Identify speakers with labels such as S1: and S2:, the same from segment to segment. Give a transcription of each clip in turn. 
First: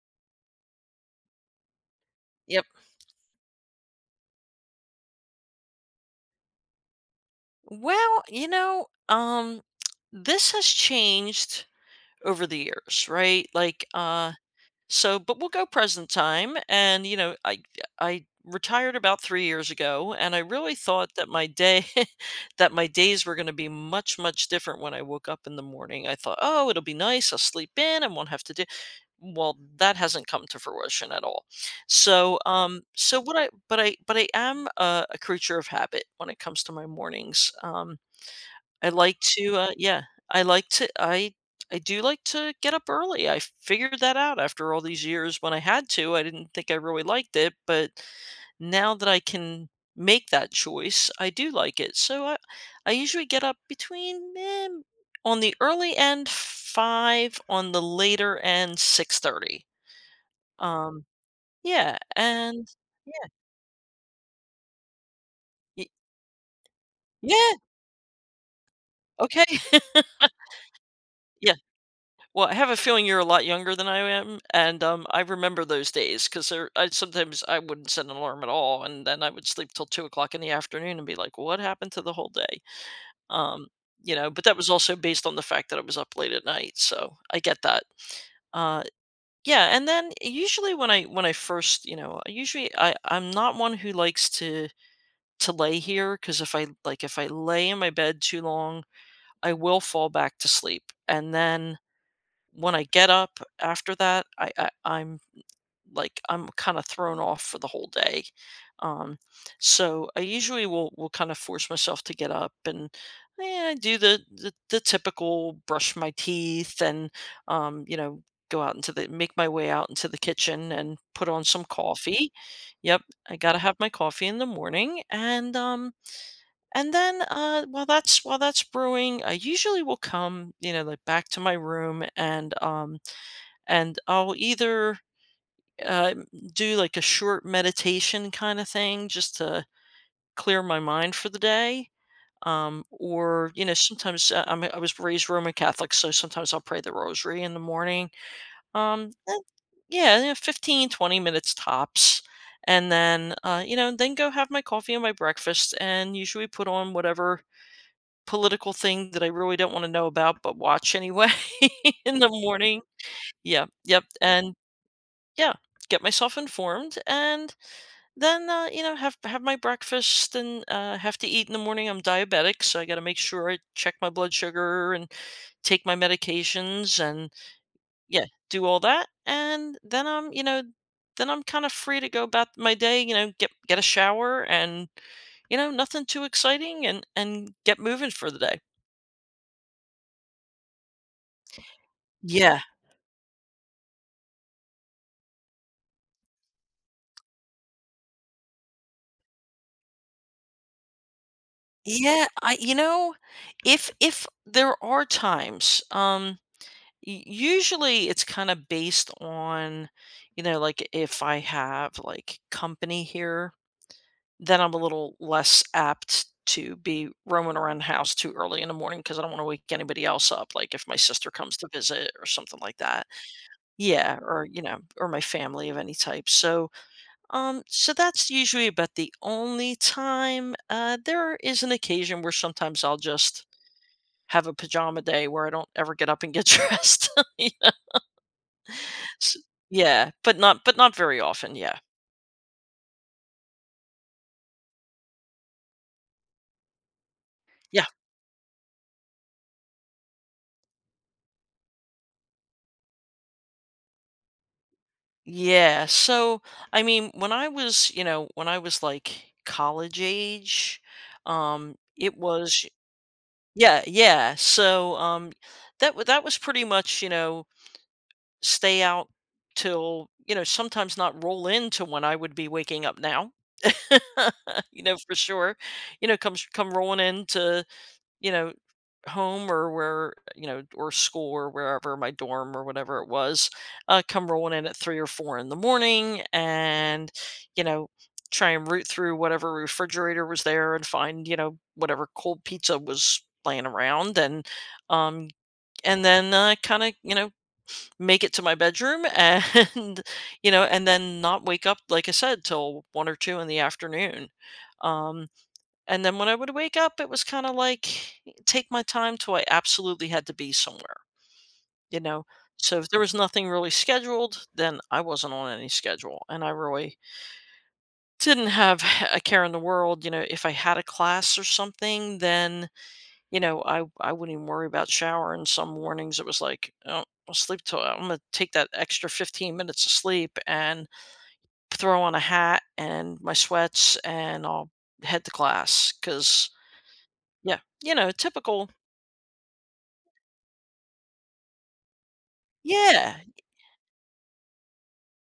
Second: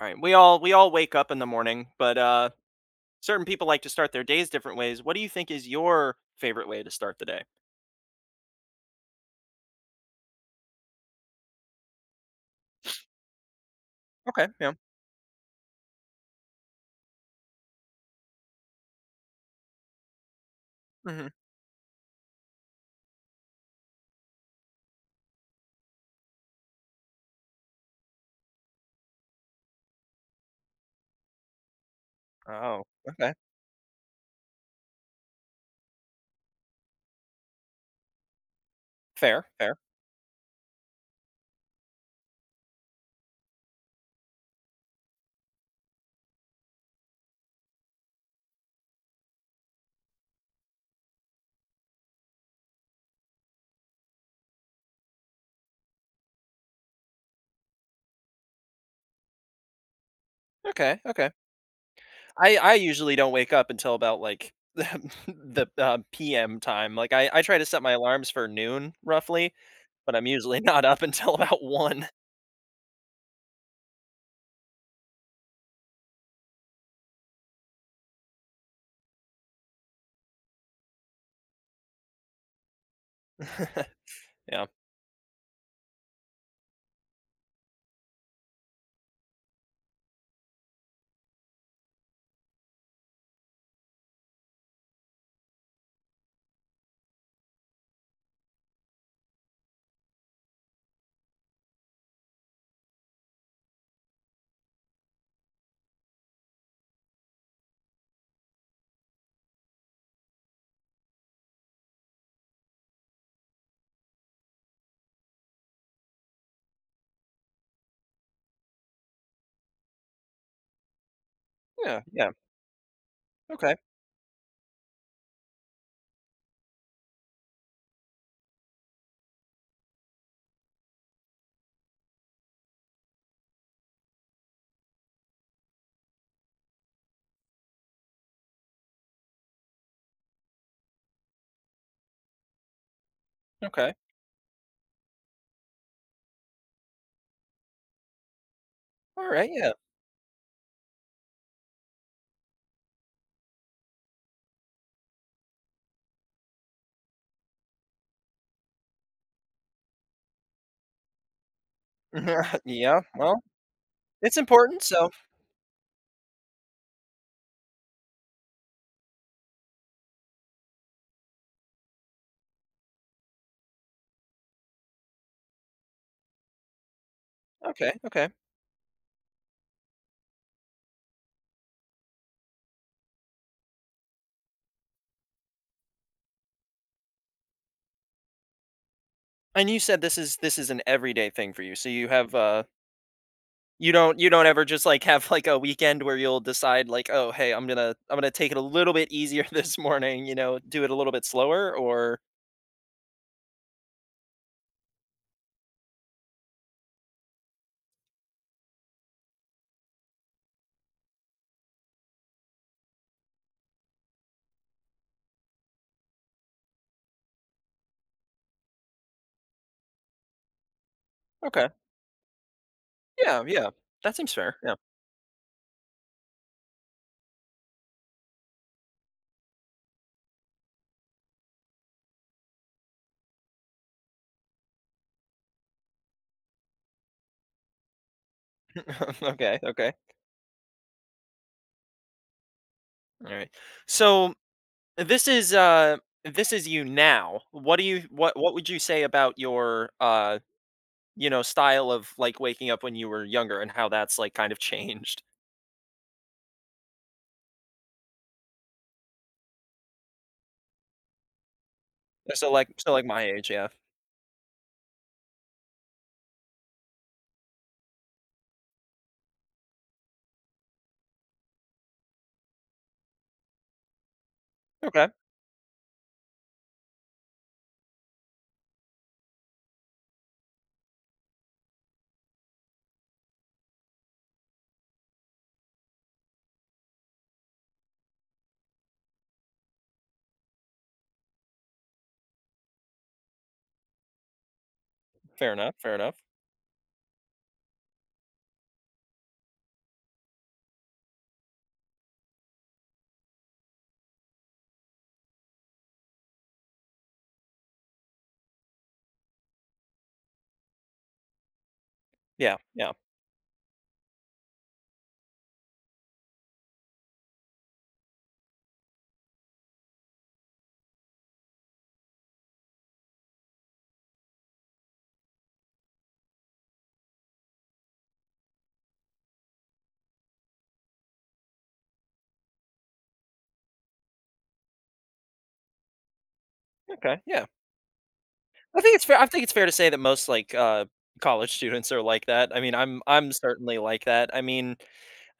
S1: All right. We all wake up in the morning, but
S2: Yep.
S1: certain people like to start their days different ways. What do you think is your favorite way to start the day?
S2: Well, you know, um, this has changed over the years, right? Like, uh,
S1: Okay. Yeah.
S2: so, but we'll go present time. And, you know, I retired about 3 years ago and I really thought
S1: hmm
S2: that my day, that my days were going to be much, much different when I woke up in the morning. I thought, oh, it'll be nice. I'll sleep in and won't have to do. Well, that hasn't come to fruition at all. So,
S1: Oh.
S2: so
S1: Okay.
S2: what I but I but I am a creature of habit when it comes to my mornings. I like
S1: Fair.
S2: to,
S1: Fair.
S2: yeah, I like to, I I do like to get up early. I figured that out after all these years when I had to. I didn't think I really liked it, but now that I can make that choice, I do like it. So I usually get up between on the early end five, on the later end 6:30.
S1: Okay.
S2: Um,
S1: Okay.
S2: yeah,
S1: I
S2: and
S1: I usually
S2: yeah,
S1: don't wake up until about like the
S2: y
S1: p.m. time. Like I
S2: yeah,
S1: try to set my alarms for noon
S2: okay.
S1: roughly, but I'm usually not up until
S2: Yeah,
S1: about one.
S2: well, I have a feeling you're a lot younger than I am, and, I remember those days 'cause there I sometimes I wouldn't set an alarm at all, and then I would sleep till 2 o'clock in the afternoon and be like, "What happened to the whole day?" Um, but that
S1: Yeah.
S2: was also based on the fact that I was up late at night, so I get that. Uh, yeah, and then usually when I first usually I'm not one who likes to lay here, because if I like, if I lay in my bed too long, I will fall back to sleep, and then when I get up after that, I'm, like, I'm kinda thrown off for the whole day. Um, so I usually will kinda force myself to get up and, I do the typical brush my teeth and, um, you know, go out into the make my way out into the kitchen and put on some
S1: Yeah. Yeah.
S2: coffee. Yep, I gotta
S1: Okay.
S2: have my coffee in the morning and then, while that's brewing, I usually will come, you know, like, back to my room and I'll either, uh, do, like, a short meditation kinda thing just to clear my mind for the day, or, you know,
S1: Okay.
S2: sometimes, I was raised Roman Catholic, so sometimes I'll pray the rosary in the morning. Um,
S1: All
S2: eh
S1: right. Yeah.
S2: yeah, yeah, 15, 20 minutes tops. And then, then go have my coffee and my breakfast and usually put on whatever political thing that I really don't wanna know about, but watch anyway in the morning.
S1: Yeah. Well,
S2: Yeah, yep,
S1: it's
S2: and
S1: important. So
S2: yeah, get myself informed, and then, have my breakfast and, have to eat in the morning. I'm diabetic, so I gotta make sure I check my blood sugar and take my medications and
S1: okay.
S2: yeah,
S1: Okay.
S2: do all that, and then I'm, you know then I'm kinda free to go about my day, you know, get a shower and, you know, nothing too exciting and get moving for the day.
S1: And you said this is an everyday thing for you. So you have
S2: Yeah.
S1: you don't ever just like have like a weekend where you'll decide like, "Oh, hey, I'm going to take it a little bit easier this morning, you know, do it a little bit slower or
S2: Yeah, if there are times, u usually it's kinda based on, you know, like, if I have, like, company here, then I'm a little less apt to be roaming around the house too early in the morning because I don't wanna wake anybody else up, like, if my sister comes to
S1: Okay.
S2: visit or something like that.
S1: Yeah, yeah. That
S2: Yeah,
S1: seems
S2: or,
S1: fair.
S2: you
S1: Yeah.
S2: know, or my family of any type, so, so that's usually about the only time, there is an occasion where sometimes I'll just have a pajama day where I don't ever get up and get dressed. Yes.
S1: Okay, okay.
S2: Yeah, but not very often, yeah.
S1: All right. So this is this is you now. What do
S2: Yeah.
S1: you what would you say about your you know style of like waking up when you were younger and how that's like kind of changed?
S2: Yeah, so, I mean, when I was, you know, when I was, like, college age, it was.
S1: So like my age, yeah.
S2: Yeah, yeah, so, that was pretty much, you know, stay out till, you know, sometimes not roll into when I would be waking up now, you know,
S1: Okay.
S2: for sure, you know, come rolling into, you know home or where you know or school or wherever my dorm or whatever it was, come rolling in at three or four in the morning and you know try and root through whatever refrigerator was there and find you know whatever cold pizza was laying around um
S1: Fair enough. Fair
S2: and
S1: enough.
S2: then kind of you know make it to my bedroom and you know and then not wake up like I said till one or two in the afternoon. um and then when I would wake up, it was kinda like, take my time till I absolutely had to be somewhere, you know?
S1: Yeah,
S2: So if
S1: yeah,
S2: there was nothing really scheduled, then I wasn't on any schedule, and I really didn't have a care in the world, you know, if I had a class or something, then, you know, I wouldn't even worry about showering. Some mornings it was like, "Oh, I'll sleep till I'm gonna take that extra 15 minutes of sleep and throw on a hat and my sweats, and I'll head to class because
S1: okay, yeah.
S2: yeah, you know, typical."
S1: I think it's fair to say that most, like, college students are like that. I mean, I'm
S2: Yeah,
S1: I'm certainly like that. I mean,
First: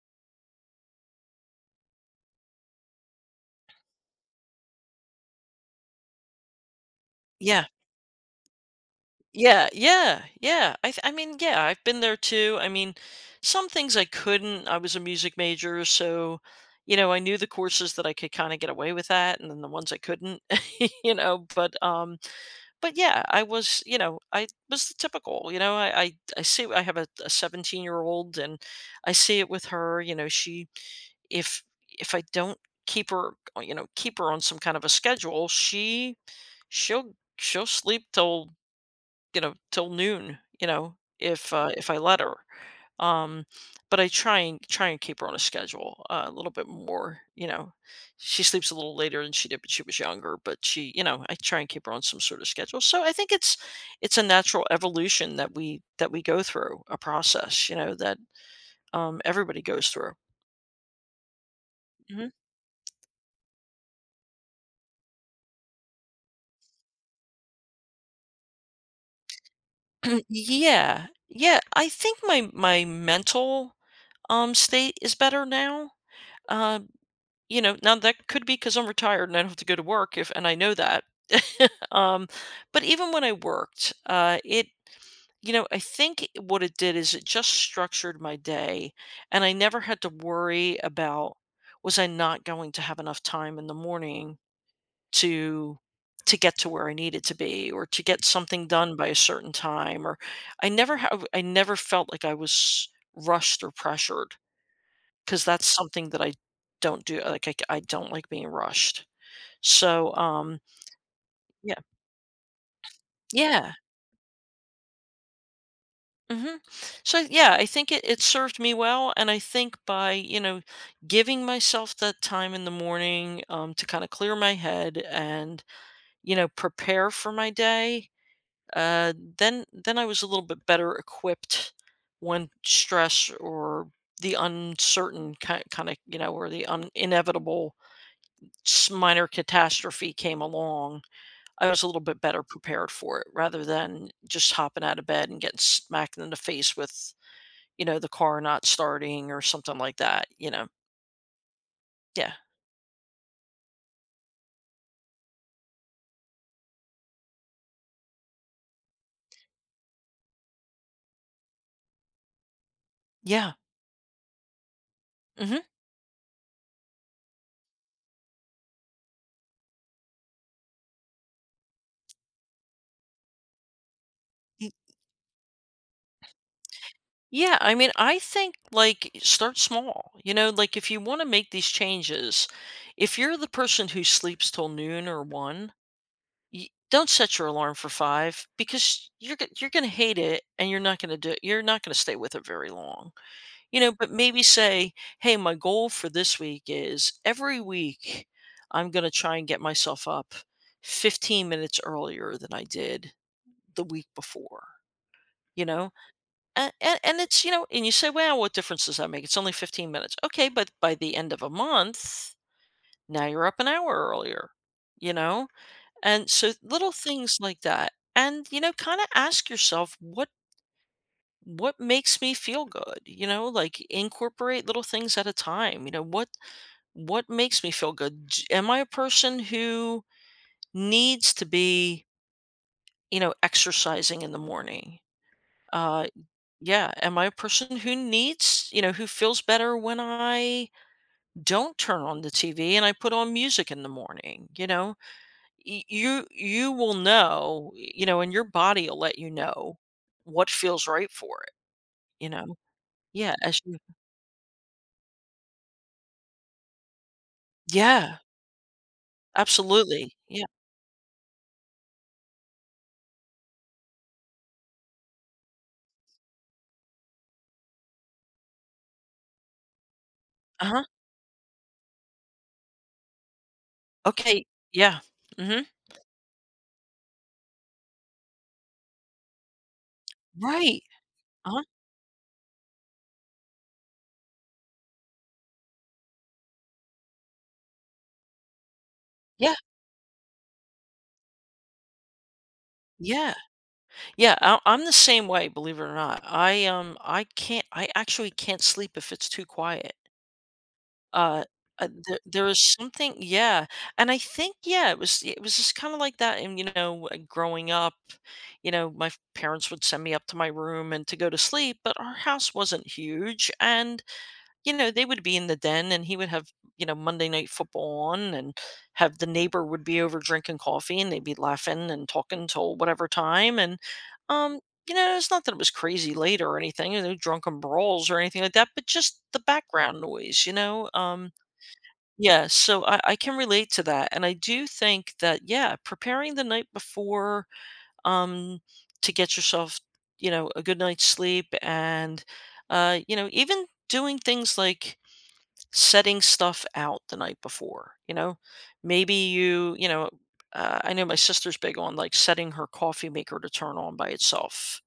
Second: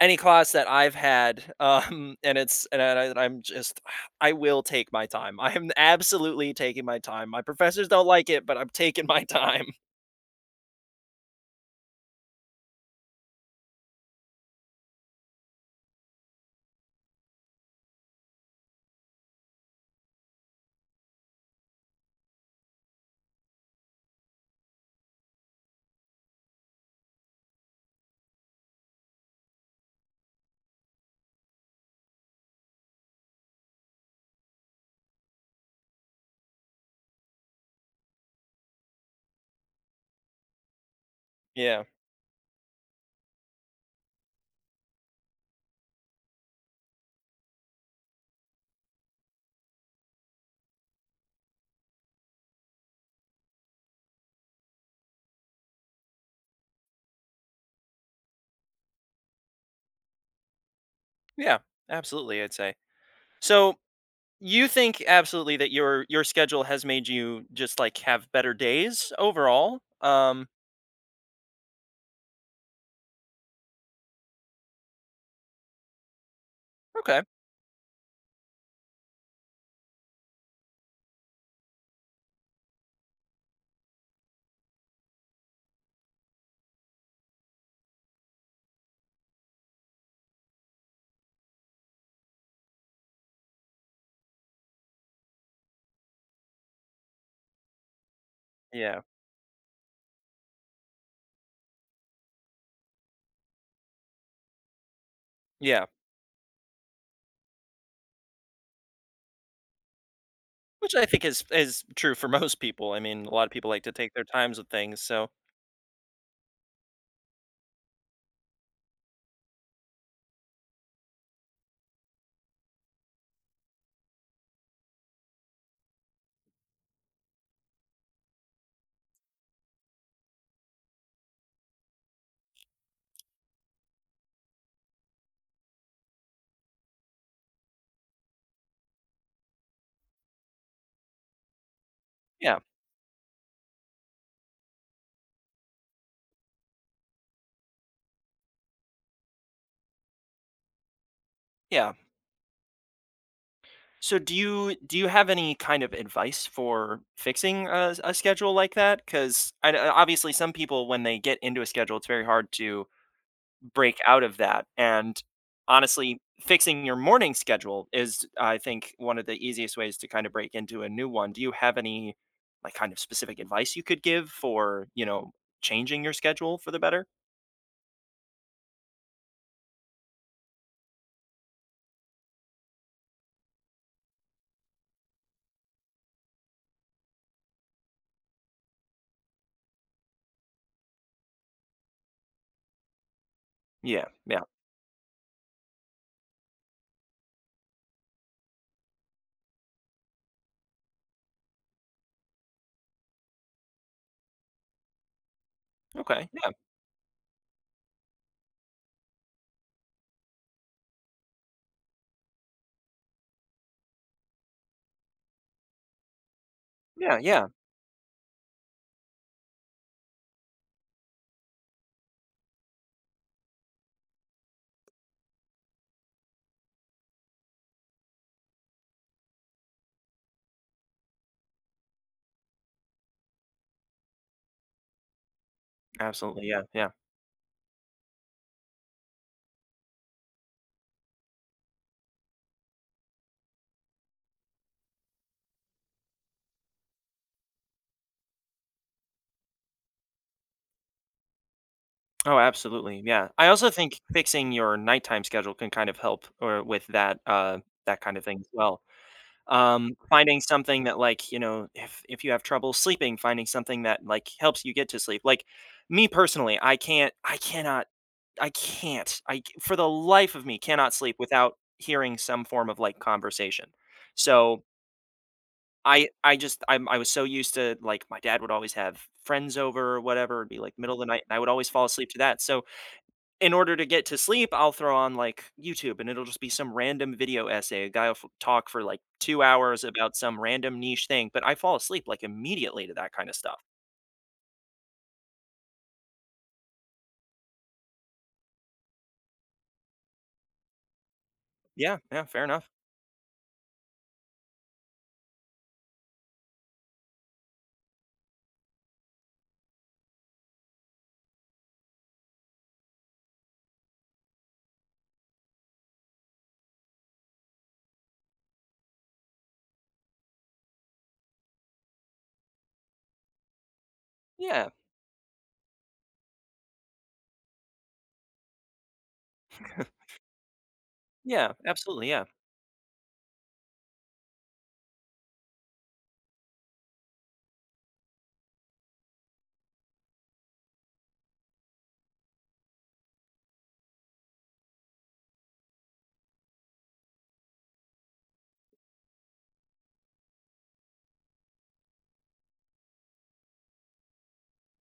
S1: any class that I've had, and it's and I'm just I will take my time. I am absolutely taking my time. My
S2: yeah,
S1: professors don't like it, but I'm taking my time.
S2: yeah, yeah, yeah. I mean, yeah, I've been there too. I mean, some things I couldn't. I was a music major, so, you know, I knew the courses that I could kinda get away with that, and then the ones I couldn't, you know, but yeah, I was, you know, I was the typical, I see I have a 17-year-old, and I see it with her, you know, she if I don't keep her, you know, keep her on some kind of a schedule, she'll sleep till you know, till noon, you know,
S1: Yeah.
S2: if I let her. Um, but I try and try and keep her on a schedule, a little bit more. You know, she sleeps a little later than she did, when she was younger. But she, you know, I try and keep her on some sort of schedule. So I think it's a natural evolution that we go through a process. You know that everybody goes through.
S1: Yeah,
S2: Mhm.
S1: absolutely, I'd say. So, you think absolutely that your schedule has made you just, like, have better days overall?
S2: Yeah, yeah. I think my mental state is better now. Um,
S1: Okay.
S2: You know, now that could be because 'cause I'm retired and I don't have to go to work if and I know that. Um, but even when I worked, it you know, I think what it did is it just structured my day, and I never had to worry about, "Was I not going to have enough time in the morning to get to where I needed to be or to get something done
S1: Yeah.
S2: by a certain time?" Or I never felt like I was rushed or pressured. 'Cause that's
S1: Yeah.
S2: something that I don't do, like, I c I don't like being rushed. So,
S1: Which I think
S2: yeah.
S1: is true for most people. I mean, a lot of people
S2: Yeah.
S1: like to take their times with things, so
S2: Mhm. So, yeah, I think it it served me well, and I think by, you know, giving myself that time in the morning, to kinda clear my head and, you know, prepare for my day, uh, then I was a little bit better equipped when stress or the uncertain kinda, you know, or the un inevitable s minor catastrophe came along. I was a little bit better
S1: yeah.
S2: prepared for it rather than just hopping out of bed and getting smacked in the face with, you know, the car not starting or something like that, you know.
S1: Yeah.
S2: Yeah.
S1: So do you have any kind of advice for fixing a schedule like that? 'Cause I kn Obviously, some people, when they get into a schedule, it's very hard to
S2: Yeah.
S1: break out of that, and,
S2: Mhm.
S1: honestly, fixing your morning schedule is, I think, one of the easiest ways to kinda break into a new one. Do you have any, like, kind of specific advice you could give
S2: Y-
S1: for, you know, changing your schedule for the better?
S2: Yeah, I mean, I think like start small. You know, like if you want to make these changes, if you're the person who sleeps till noon or 1, y don't set your alarm for 5 because you're going to hate it and you're not going to do it. You're not going to stay with it very long. You know,
S1: Yeah.
S2: but maybe
S1: Yeah.
S2: say, "Hey, my goal for this week is every week I'm gonna try and get myself up 15 minutes earlier than I did the week before." You know?
S1: Okay. Yeah.
S2: And it's, you know, and you say, "Well, what difference does that make? It's only 15 minutes." Okay, but by the end of a month, now you're up an hour earlier, you know? And so little
S1: Yeah.
S2: things
S1: Yeah.
S2: like that. And, you know, kinda ask yourself what makes me feel good, you know, like incorporate little things at a time. You know, what. What makes me feel good? Am I a person who needs to be, you know, exercising in the morning? Uh,
S1: Absolutely. Yeah. Yeah.
S2: yeah. Am I a person who needs, you know, who feels better when I don't turn on the TV and I put on music in the morning? You know, you will know, you know, and your body will let you know what feels right for it. You
S1: Oh,
S2: know,
S1: absolutely. Yeah.
S2: yeah.
S1: I
S2: As
S1: also
S2: you,
S1: think fixing your nighttime schedule can kind of help or with that that kind
S2: yeah,
S1: of thing as well.
S2: absolutely,
S1: Finding
S2: yeah.
S1: something that like, you know, if you have trouble sleeping, finding something that like helps you get to sleep. Like me personally, I can't. I c- for the life of me
S2: Uh huh.
S1: cannot sleep without hearing some form of like conversation.
S2: Okay.
S1: So
S2: Yeah. Mm-hmm.
S1: I just I was so used to, like, my dad would always have friends over or whatever, it'd be, like,
S2: Right.
S1: middle of the night, and I would
S2: Uh huh.
S1: always fall asleep to that, so, in order to get to sleep, I'll throw on, like, YouTube, and it'll just be some random video essay, a guy will f talk for, like, 2
S2: Yeah.
S1: hours about some random niche thing, but I fall asleep, like, immediately to that kinda
S2: Yeah,
S1: stuff.
S2: yeah, I'm the same way, believe it or not. I can't I actually can't sleep if it's too quiet. Uh,
S1: Yeah,
S2: there
S1: yeah, fair
S2: there is
S1: enough.
S2: something, yeah, and I think, yeah, it was just kinda like that and, you know, growing up, you know, my f parents would send me up to my room and to go to sleep, but our house wasn't huge, and you know, they would be in the den and he would have, you know, Monday night football on and have the neighbor would be over drinking coffee and they'd be laughing and talking till whatever time. And, um,
S1: Yeah,
S2: you know, it's not that it was crazy late or anything, you know, drunken brawls or anything like that, but just the background noise, you know?
S1: yeah, absolutely, yeah.
S2: Yeah, so I can relate to that. And I do think that, yeah, preparing the night before, um, to get yourself, you know, a good night's sleep and, you know, even doing things like setting stuff out the night before, you know? Maybe you, I know my sister's big on like setting her coffee maker to turn on by itself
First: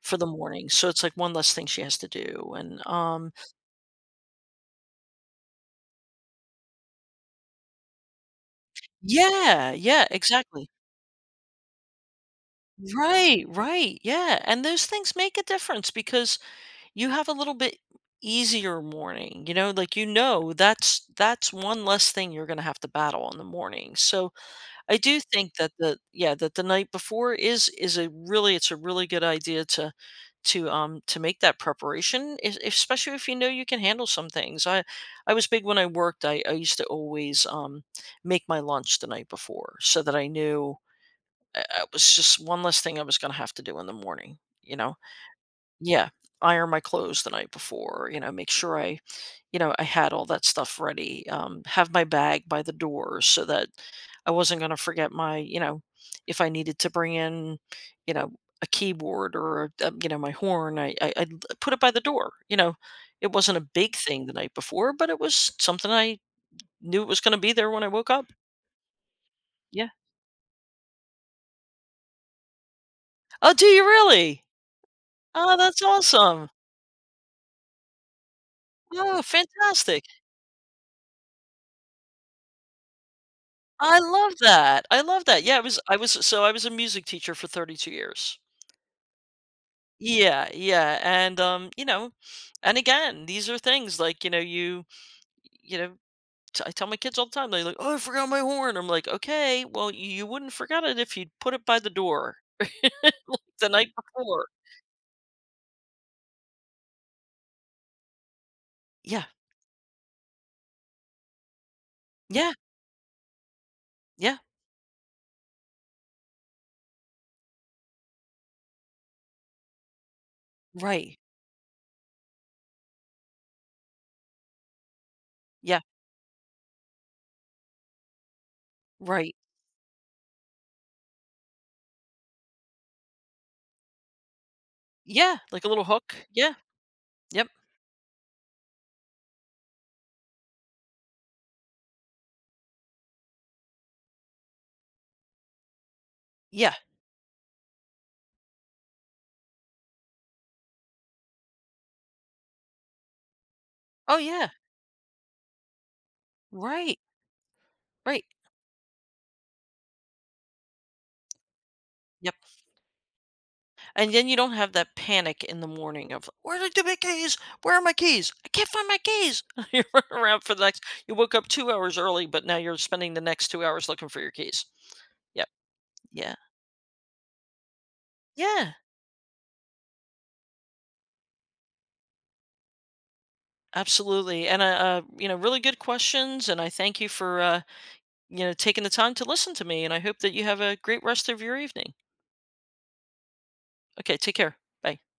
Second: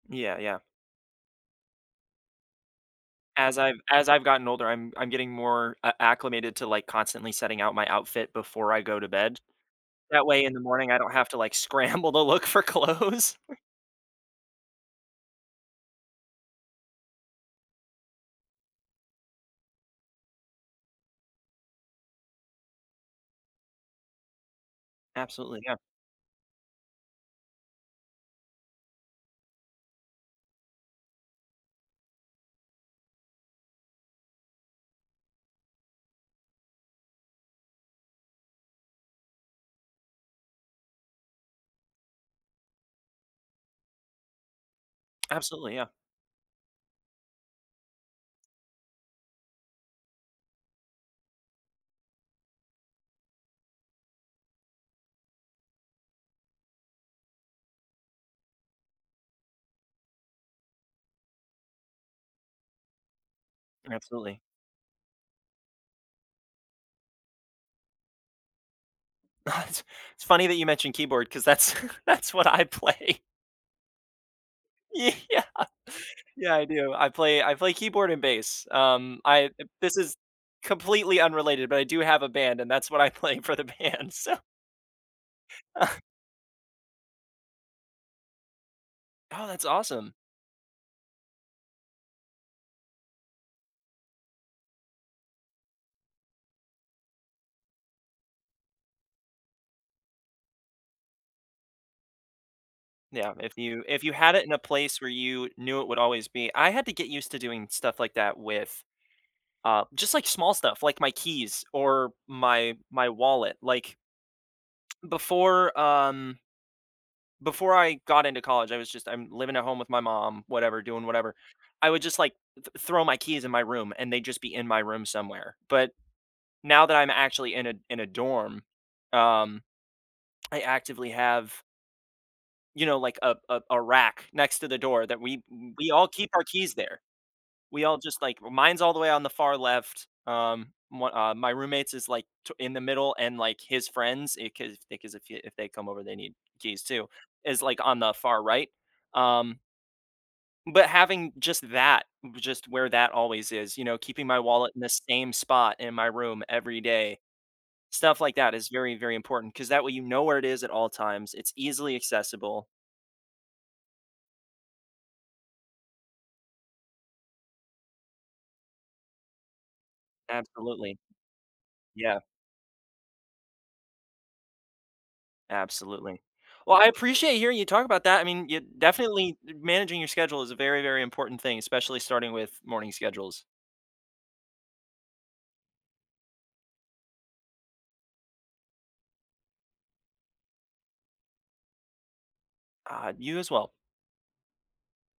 S2: for the
S1: Yeah, yeah.
S2: morning. So it's like one less thing she has to do. And
S1: As I've gotten older, I'm getting more a acclimated to, like, constantly setting out my outfit before I go to bed.
S2: yeah, yeah,
S1: That way in the
S2: exactly.
S1: morning, I don't have to, like, scramble to look for clothes.
S2: Right, right. Yeah. And those things make a difference because you have a little bit easier morning, you know, like you know that's one less thing you're going to have to battle in the morning. So I do think
S1: Absolutely,
S2: that
S1: yeah.
S2: the, yeah, that the night before is a really, it's a really good idea to make that preparation, es- especially if you know you can handle some things. I was big when I worked. I used to always make my lunch the night before so that I knew, it was just one less thing I was going to have to do in the morning. You know,
S1: Absolutely, yeah.
S2: yeah, iron my clothes the night before. You know, make sure I had all that stuff ready, have my bag by the door so that I wasn't going to forget my, you know, if I needed to bring in, you know, a keyboard or, a, you know, my horn, I put it by the door. You know, it wasn't a big thing the
S1: Absolutely.
S2: night before, but it was something I knew was going to be there when I woke up.
S1: It's
S2: Yeah.
S1: it's funny that you mentioned keyboard because that's that's what I play.
S2: Oh, do you really?
S1: Yeah.
S2: Oh, that's awesome.
S1: Yeah, I do. I play keyboard and bass.
S2: Oh,
S1: I this
S2: fantastic.
S1: is completely unrelated, but I do have a band, and that's what I play for the
S2: I
S1: band,
S2: love
S1: so
S2: that. I love that. Yeah, I was a music teacher for 32 years.
S1: Oh, that's awesome.
S2: Yeah, yeah, and, you know, and again, these are things like, you know, you know, t I tell my kids all the time, they're like, "Oh, I forgot my horn." I'm like, "Okay, well, you wouldn't forgot it if you'd put it by the door, like,
S1: Yeah, if
S2: the
S1: you
S2: night
S1: if you had it
S2: before."
S1: in a place where you knew it would always be I had to get used to doing stuff like that with
S2: Yeah,
S1: Just like small stuff, like my keys or
S2: yeah,
S1: my wallet. Like
S2: yeah,
S1: before, before I got into college, I was just I'm living at home with my mom, whatever, doing
S2: right,
S1: whatever. I would just like throw my keys in my room, and they'd just be in my room somewhere.
S2: yeah,
S1: But now that I'm actually in a dorm,
S2: right,
S1: um, I actively have you know like a rack next to the door that
S2: yeah,
S1: we
S2: like a little
S1: we all
S2: hook,
S1: keep our
S2: yeah,
S1: keys there.
S2: yep,
S1: We all just like mine's all the way on the far left. One, my roommates is like in the middle, and like his friends, because if you, if they come over, they need
S2: yeah,
S1: keys too. Is like on the far right. Um, but having just that, just where that always is, you know,
S2: oh,
S1: keeping my
S2: yeah,
S1: wallet in the same spot in my room every
S2: right,
S1: day, stuff
S2: right,
S1: like that is very important because that way you know where it is at all times. It's easily
S2: yep.
S1: accessible.
S2: And then you don't have that panic in the morning of where did my keys? Where are my keys? I can't find my keys. You run around for the next.
S1: Absolutely.
S2: You woke up 2 hours
S1: Yeah.
S2: early, but now you're spending the next 2 hours looking for your keys. Yep.
S1: Absolutely.
S2: Yeah.
S1: Well, I appreciate hearing you talk about that. I mean, you
S2: Yeah.
S1: definitely managing your schedule is a very, very important thing, especially starting with morning schedules.
S2: Absolutely. And you know, really good questions. And I thank you for, you know, taking the time to listen to me. And I hope that you have a great rest of your evening.
S1: You as well.
S2: Okay. Take care. Bye.